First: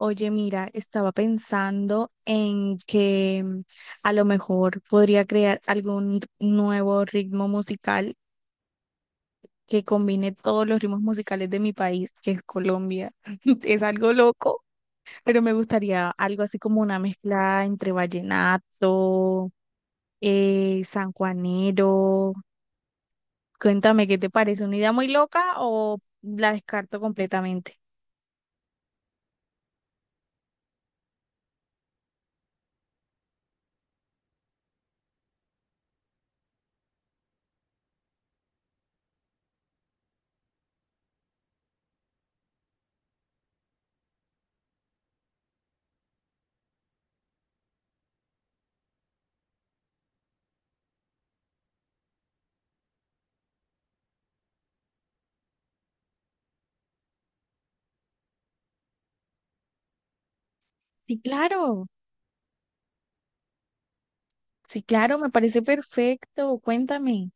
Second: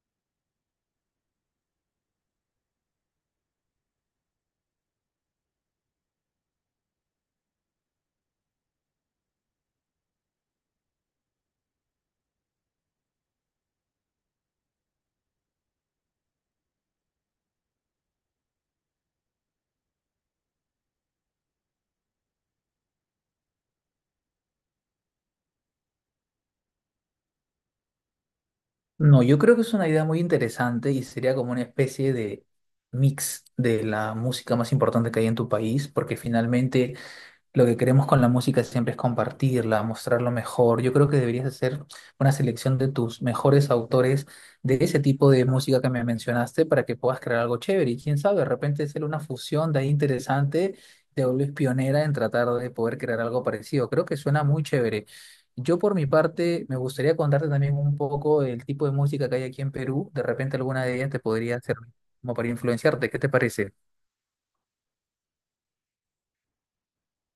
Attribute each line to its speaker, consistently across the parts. Speaker 1: Oye, mira, estaba pensando en que a lo mejor podría crear algún nuevo ritmo musical que combine todos los ritmos musicales de mi país, que es Colombia. Es algo loco, pero me gustaría algo así como una mezcla entre vallenato, sanjuanero. Cuéntame, ¿qué te parece? ¿Una idea muy loca o la descarto completamente?
Speaker 2: No, yo creo que es una idea muy interesante y sería como una especie de mix de la música más importante que hay en tu país, porque finalmente lo que queremos con la música siempre es compartirla, mostrarlo mejor. Yo creo que deberías hacer una selección de tus mejores autores de ese tipo de música que me mencionaste para que puedas crear algo chévere. Y quién sabe, de repente hacer una fusión de ahí interesante, te vuelves pionera en tratar de poder crear algo parecido. Creo que suena muy chévere. Yo por mi parte me gustaría contarte también un poco el tipo de música que hay aquí en Perú. De repente alguna de ellas te
Speaker 1: Sí,
Speaker 2: podría
Speaker 1: claro,
Speaker 2: servir como para influenciarte. ¿Qué te parece?
Speaker 1: sí, claro, me parece perfecto. Cuéntame.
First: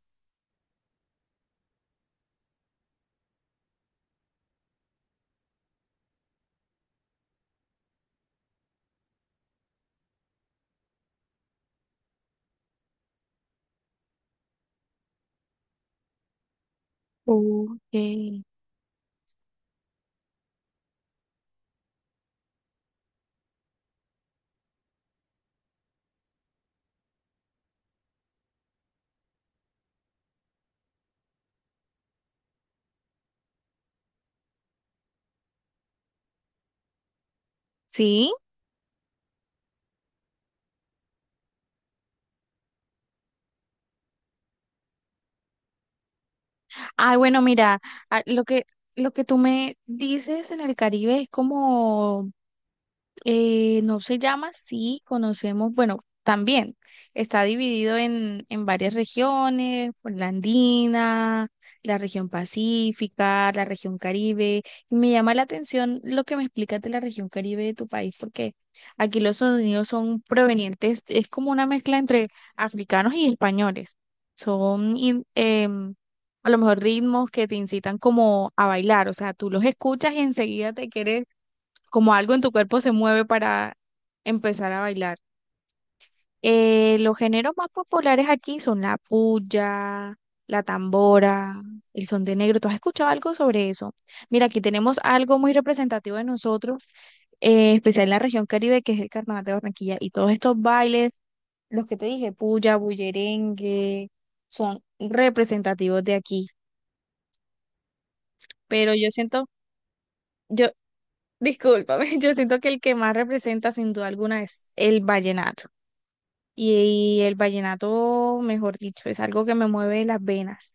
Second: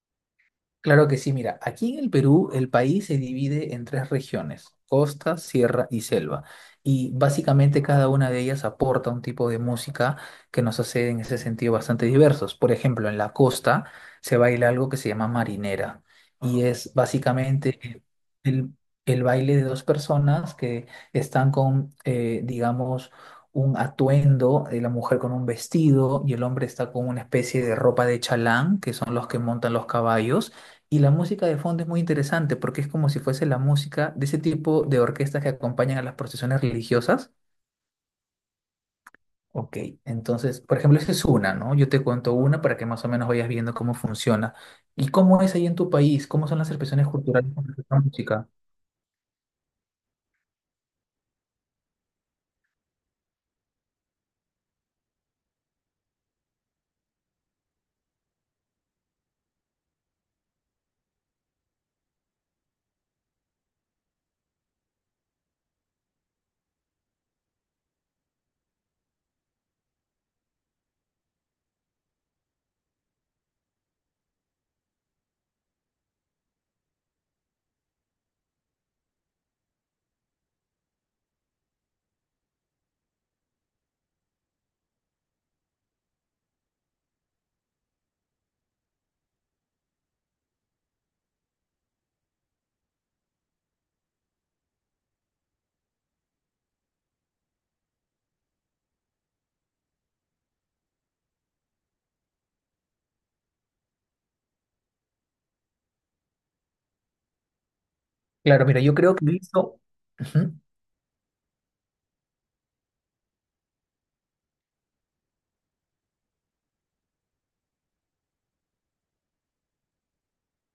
Speaker 2: Claro que sí, mira, aquí en el Perú el país se divide en tres regiones: costa, sierra y selva. Y básicamente cada una de ellas aporta un tipo de música que nos hace en ese sentido bastante diversos. Por ejemplo, en la costa se baila algo que se llama marinera y es básicamente
Speaker 1: Okay.
Speaker 2: el, el baile de dos personas que están con, digamos, un atuendo. La mujer con un vestido y el hombre está con una especie de ropa de chalán, que son los que montan los caballos, y la música de fondo es muy interesante porque es como si fuese la música de ese tipo de orquestas que acompañan a las procesiones religiosas.
Speaker 1: Sí.
Speaker 2: Ok, entonces, por ejemplo, esa es una, ¿no? Yo te cuento una para que más o menos vayas viendo cómo funciona. ¿Y cómo es ahí en tu país? ¿Cómo son las expresiones
Speaker 1: Ay, bueno,
Speaker 2: culturales con
Speaker 1: mira,
Speaker 2: respecto a la
Speaker 1: ah, lo
Speaker 2: música?
Speaker 1: que, lo que tú me dices en el Caribe es como. No se llama, sí conocemos, bueno, también está dividido en varias regiones, por la andina, la región pacífica, la región Caribe, y me llama la atención lo que me explicas de la región Caribe de tu país, porque aquí los sonidos son provenientes, es como una mezcla entre africanos y españoles, son a lo mejor ritmos que te incitan como a bailar, o sea, tú los escuchas y enseguida te quieres, como algo en tu cuerpo se mueve para empezar a bailar. Los géneros más populares aquí son la puya, la tambora, el son de negro. ¿Tú has escuchado algo sobre eso? Mira, aquí tenemos algo muy representativo de nosotros, especial en la región Caribe, que es el Carnaval de Barranquilla. Y todos estos bailes, los que te dije, puya, bullerengue, son representativos de aquí.
Speaker 2: Claro, mira,
Speaker 1: Pero
Speaker 2: yo
Speaker 1: yo
Speaker 2: creo que he
Speaker 1: siento,
Speaker 2: visto... Ujú.
Speaker 1: yo, discúlpame, yo siento que el que más representa sin duda alguna es el vallenato. Y el vallenato, mejor dicho, es algo que me mueve las venas.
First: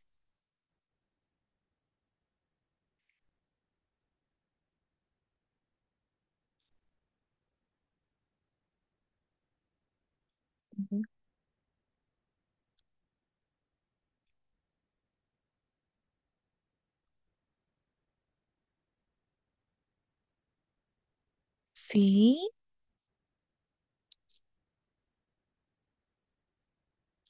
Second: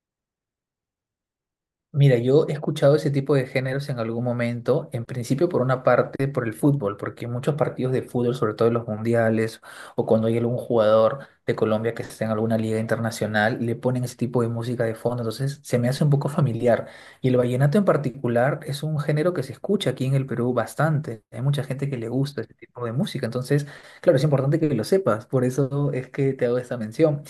Speaker 2: Mira, yo he escuchado ese tipo de géneros en algún momento, en principio por una parte por el fútbol, porque muchos partidos de fútbol, sobre todo en los mundiales o cuando hay algún
Speaker 1: Ujú.
Speaker 2: jugador de Colombia que está en alguna liga internacional, le ponen ese tipo de música de fondo, entonces se me hace un poco familiar. Y el vallenato en particular es un género que se escucha aquí en el Perú bastante, hay mucha gente que le
Speaker 1: Sí.
Speaker 2: gusta ese tipo de música, entonces, claro, es importante que lo sepas, por eso es que te hago esta mención.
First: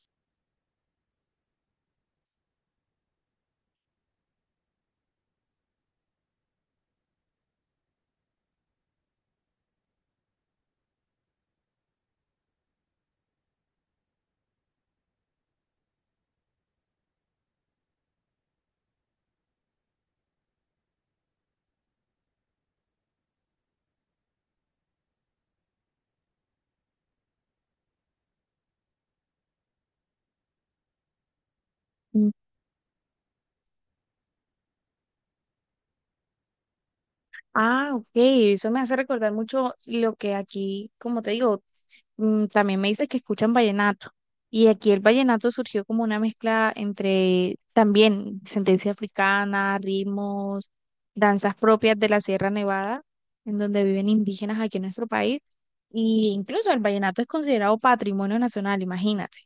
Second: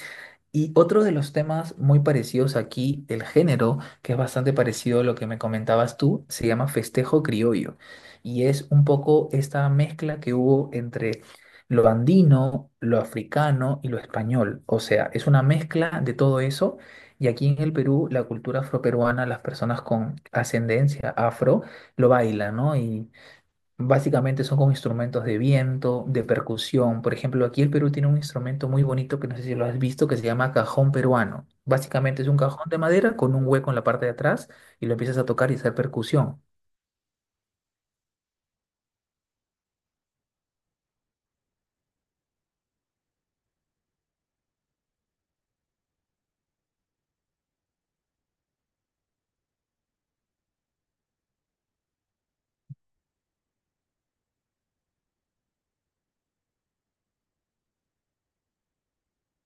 Speaker 2: Y otro de los temas muy parecidos aquí del género, que es bastante parecido a lo que me comentabas tú, se llama festejo criollo. Y es un poco esta mezcla que hubo entre lo andino, lo africano y lo español. O sea, es una mezcla de todo eso. Y aquí en el Perú, la cultura afroperuana, las personas con ascendencia afro lo bailan, ¿no? Y Básicamente son con instrumentos de viento, de percusión. Por ejemplo, aquí el Perú tiene un instrumento muy bonito que no sé si lo has visto, que se llama cajón peruano. Básicamente es
Speaker 1: Mm.
Speaker 2: un cajón de madera con un hueco en la parte de atrás y lo empiezas a tocar y hacer percusión.
Speaker 1: Ah, ok, eso me hace recordar mucho lo que aquí, como te digo, mm, también me dices que escuchan vallenato. Y aquí el vallenato surgió como una mezcla entre también sentencia africana, ritmos, danzas propias de la Sierra Nevada, en donde viven indígenas aquí en nuestro país. Y incluso el vallenato es considerado patrimonio nacional, imagínate.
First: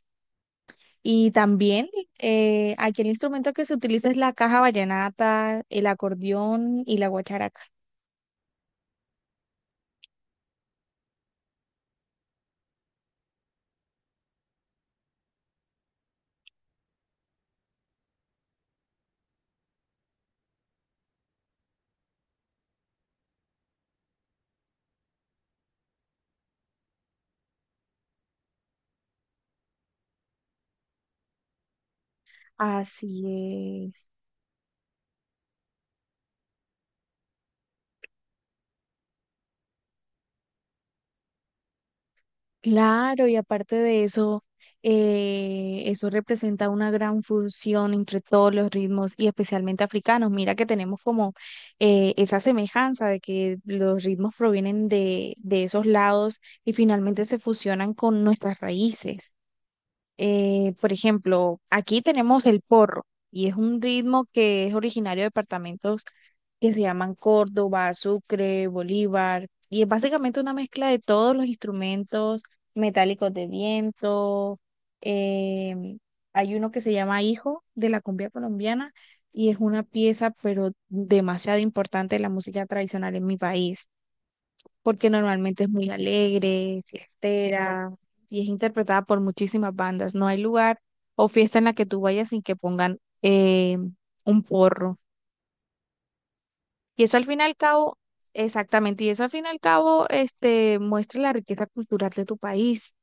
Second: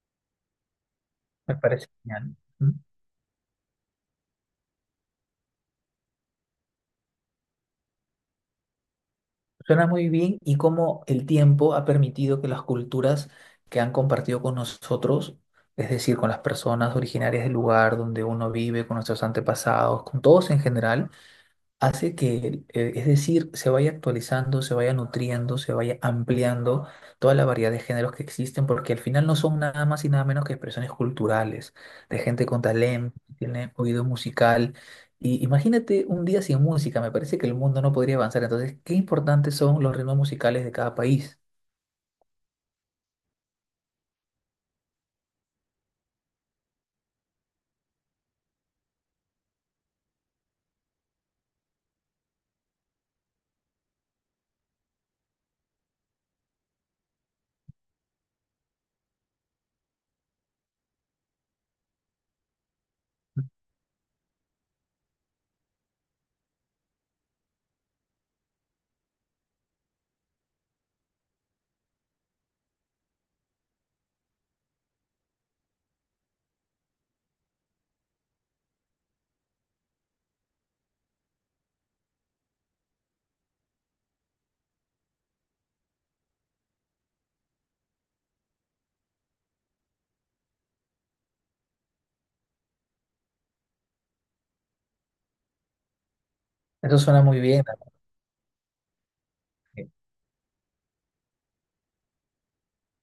Speaker 1: Y
Speaker 2: Me parece
Speaker 1: también
Speaker 2: genial. Mm.
Speaker 1: aquí el instrumento que se utiliza es la caja vallenata, el acordeón y la guacharaca.
Speaker 2: Suena muy bien y cómo el tiempo ha permitido que las culturas que han compartido con nosotros, es decir, con las personas originarias del lugar donde uno vive, con nuestros antepasados, con todos en general, hace que, es decir, se vaya actualizando, se vaya nutriendo, se vaya ampliando toda la variedad de géneros que existen, porque al final no son nada más y nada menos que expresiones culturales, de gente con talento, que tiene
Speaker 1: Así
Speaker 2: oído
Speaker 1: es.
Speaker 2: musical. Y imagínate un día sin música, me parece que el mundo no podría avanzar. Entonces, qué importantes son los ritmos musicales de cada país.
Speaker 1: Claro, y aparte de eso, eso representa una gran fusión entre todos los ritmos y especialmente africanos. Mira que tenemos como esa semejanza de que los ritmos provienen de esos lados y finalmente se fusionan con nuestras raíces. Por ejemplo, aquí tenemos el porro y es un ritmo que es originario de departamentos que se llaman Córdoba, Sucre, Bolívar y es básicamente una mezcla de todos los instrumentos metálicos de viento. em, Hay uno que se llama Hijo de la cumbia colombiana y es una pieza pero demasiado importante de la música tradicional en mi país porque normalmente es muy alegre, fiestera y es interpretada por muchísimas bandas. No hay lugar o fiesta en la que tú vayas sin que pongan un porro.
Speaker 2: Eso
Speaker 1: Y eso
Speaker 2: suena
Speaker 1: al
Speaker 2: muy
Speaker 1: fin y al
Speaker 2: bien, ¿no?
Speaker 1: cabo, exactamente, y eso al fin y al cabo este, muestra la riqueza cultural de tu país.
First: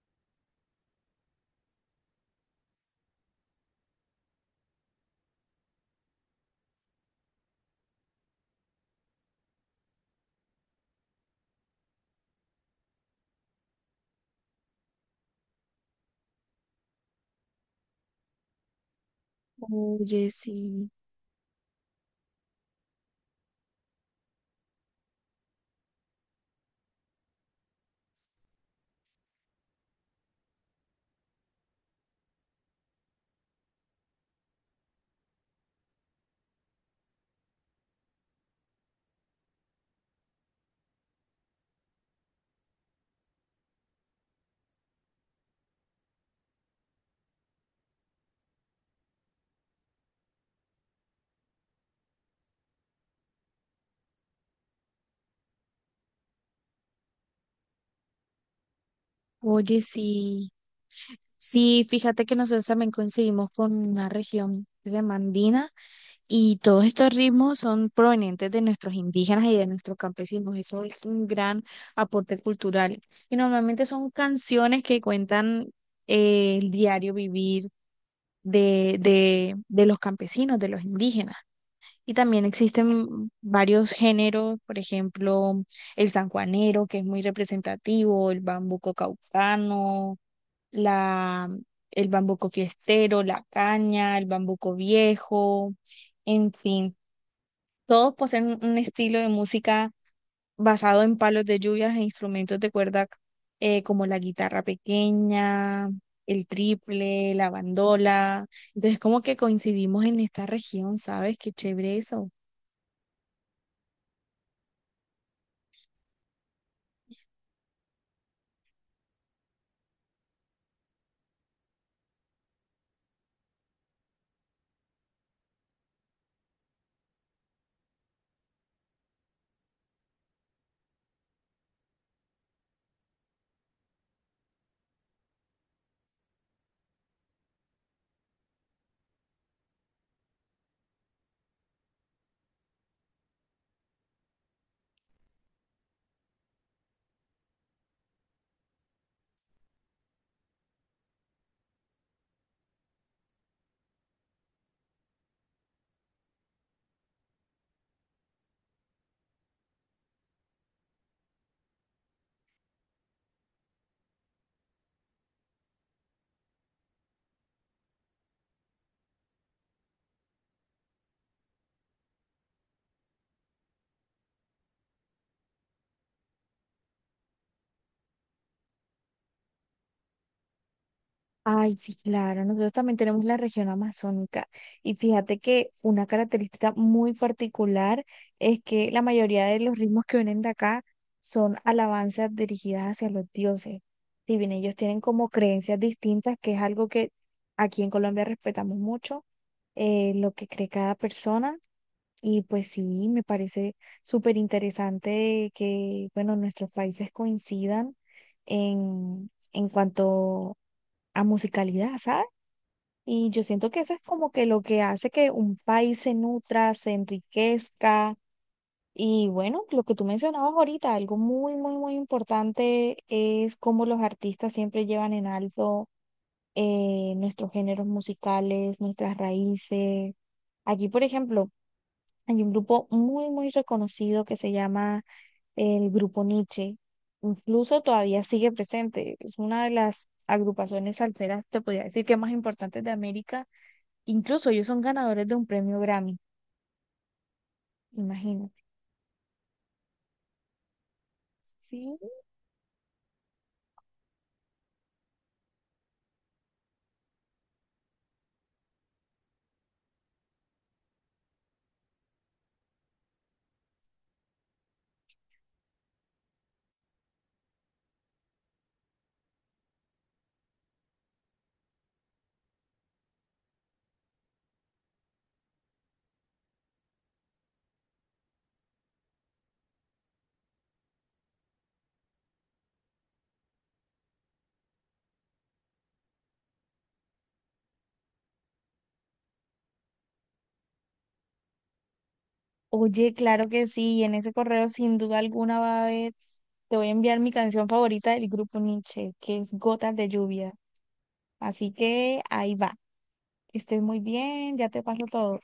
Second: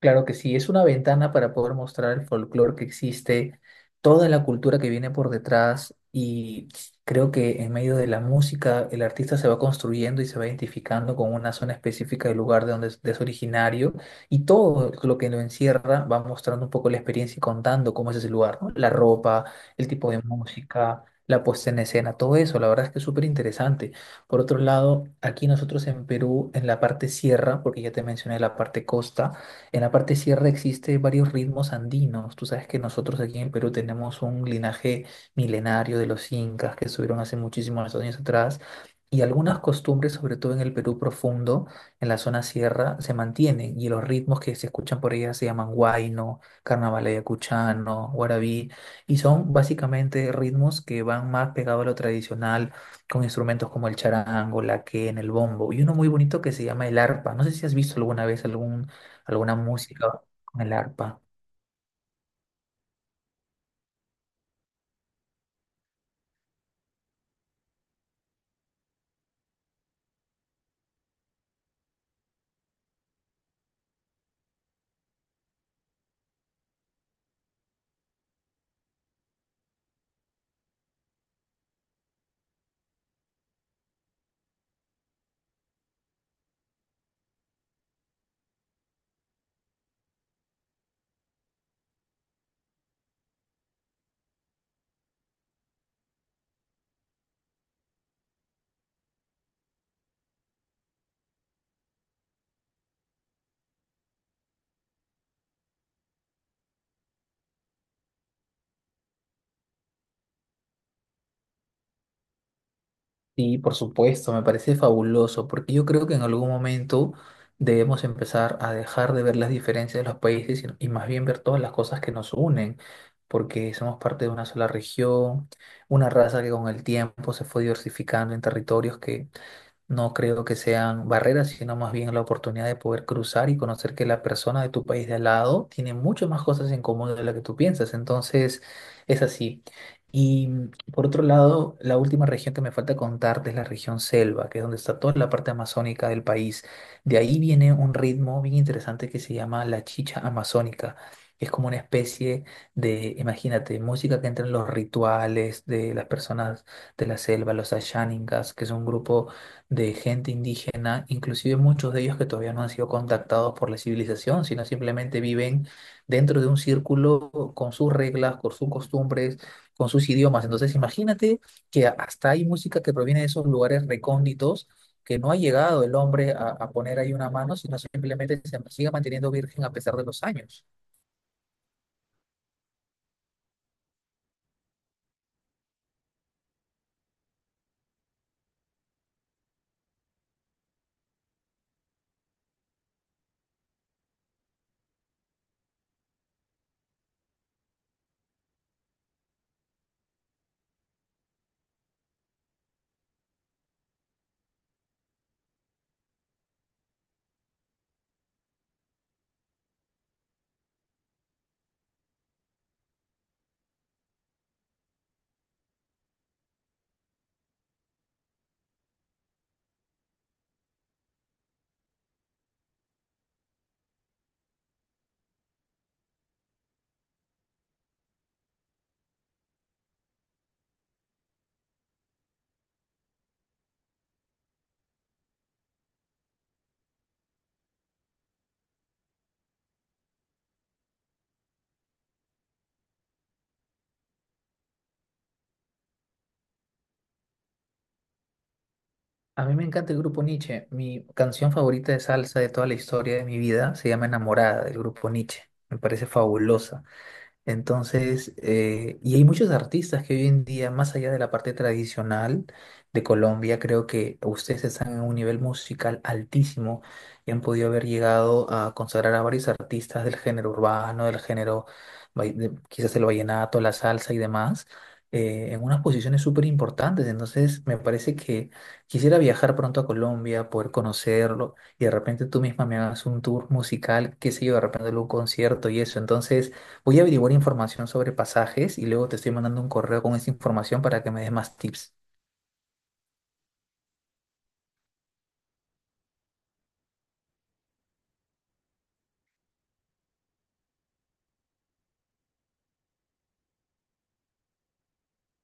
Speaker 2: Claro que sí, es una ventana para poder mostrar el folclore que existe, toda la cultura que viene por detrás, y creo que en medio de la música el artista se va construyendo y se va identificando con una zona específica del lugar de donde es, de es originario, y todo lo que lo encierra va mostrando un poco la experiencia y contando cómo es ese lugar, ¿no? La ropa, el tipo de
Speaker 1: Oye, sí,
Speaker 2: música, la puesta en escena, todo eso, la verdad es que es súper interesante. Por otro lado, aquí nosotros en Perú, en la parte sierra, porque ya te mencioné la parte costa, en la parte sierra existe varios ritmos andinos. Tú sabes que nosotros aquí en el Perú tenemos un linaje milenario de los incas que estuvieron hace muchísimos años atrás, y algunas costumbres, sobre todo en el Perú profundo, en la zona sierra, se mantienen, y los ritmos que se escuchan por ella se llaman huayno, carnaval ayacuchano, guarabí, y son básicamente ritmos que van más pegados a lo tradicional, con instrumentos como el charango, la quena, el bombo y uno muy bonito que se llama el arpa. No sé si has visto alguna vez algún alguna
Speaker 1: oye,
Speaker 2: música
Speaker 1: sí.
Speaker 2: con el arpa.
Speaker 1: Sí, fíjate que nosotros también coincidimos con una región de Mandina. Y todos estos ritmos son provenientes de nuestros indígenas y de nuestros campesinos. Eso es un gran aporte cultural. Y normalmente son canciones que cuentan el diario vivir de los campesinos, de los indígenas. Y también existen varios géneros, por ejemplo, el sanjuanero, que es muy representativo, el bambuco caucano, la, el bambuco fiestero, la caña, el bambuco viejo. En fin, todos poseen un estilo de música basado en palos de lluvias e instrumentos de cuerda, como la guitarra pequeña, el triple, la bandola. Entonces, como que coincidimos en esta región, ¿sabes? Qué chévere eso.
Speaker 2: Sí, por supuesto, me parece fabuloso, porque yo creo que en algún momento debemos empezar a dejar de ver las diferencias de los países y más bien ver todas las cosas que nos unen, porque somos parte de una sola región, una raza que con el tiempo se fue diversificando en territorios que... No creo que sean barreras, sino más bien la oportunidad de poder cruzar y conocer que la persona de tu país de al lado tiene muchas más cosas en común de lo que tú piensas. Entonces, es así. Y por otro lado, la última región que me falta contarte es la región selva, que es donde está toda la parte amazónica del país. De ahí viene un ritmo bien interesante que se llama la chicha amazónica. Es como una especie de, imagínate, música que entra en los rituales de las personas de la selva, los Ashaningas, que es un grupo de gente indígena, inclusive muchos de ellos que todavía no han sido contactados por la civilización, sino simplemente viven dentro de un círculo con sus reglas, con sus costumbres, con sus idiomas. Entonces, imagínate que hasta hay música que proviene de esos lugares recónditos, que no ha llegado el hombre a poner ahí una mano, sino simplemente se sigue manteniendo virgen a pesar de los años.
Speaker 1: Ay, sí, claro, nosotros también tenemos la región amazónica y fíjate que una característica muy particular es que la mayoría de los ritmos que vienen de acá son alabanzas dirigidas hacia los dioses. Si bien ellos tienen como creencias distintas, que es algo que aquí en Colombia respetamos mucho, lo que cree cada persona, y pues sí, me parece súper interesante que, bueno, nuestros países coincidan en cuanto a musicalidad, ¿sabes? Y yo siento que eso es como que lo que hace que un país se nutra, se enriquezca. Y bueno, lo que tú mencionabas ahorita, algo muy, muy, muy importante es cómo los artistas siempre llevan en alto nuestros géneros musicales, nuestras raíces. Aquí, por ejemplo, hay un grupo muy, muy reconocido que se llama el Grupo Nietzsche. Incluso todavía sigue presente. Es una de las agrupaciones salseras, te podría decir que más importantes de América. Incluso ellos son ganadores de un premio Grammy, imagínate.
Speaker 2: A mí me encanta el grupo Nietzsche. Mi canción favorita
Speaker 1: Sí.
Speaker 2: de salsa de toda la historia de mi vida se llama Enamorada, del grupo Nietzsche. Me parece fabulosa. Entonces, y hay muchos artistas que hoy en día, más allá de la parte tradicional de Colombia, creo que ustedes están en un nivel musical altísimo y han podido haber llegado a consagrar a varios artistas del género urbano, del género, quizás el vallenato, la salsa y demás, en unas posiciones súper importantes. Entonces, me parece que quisiera viajar pronto a Colombia, poder conocerlo y de repente tú misma me hagas un tour musical, qué sé yo, de repente algún concierto y eso. Entonces, voy a averiguar información sobre pasajes y luego te estoy mandando un correo con esa información para que me des más tips.
Speaker 1: Oye, claro que sí, y en ese correo sin duda alguna va a haber, te voy a enviar mi canción favorita del grupo Nietzsche, que es Gotas de Lluvia. Así que ahí va. Que estés muy bien, ya te paso todo.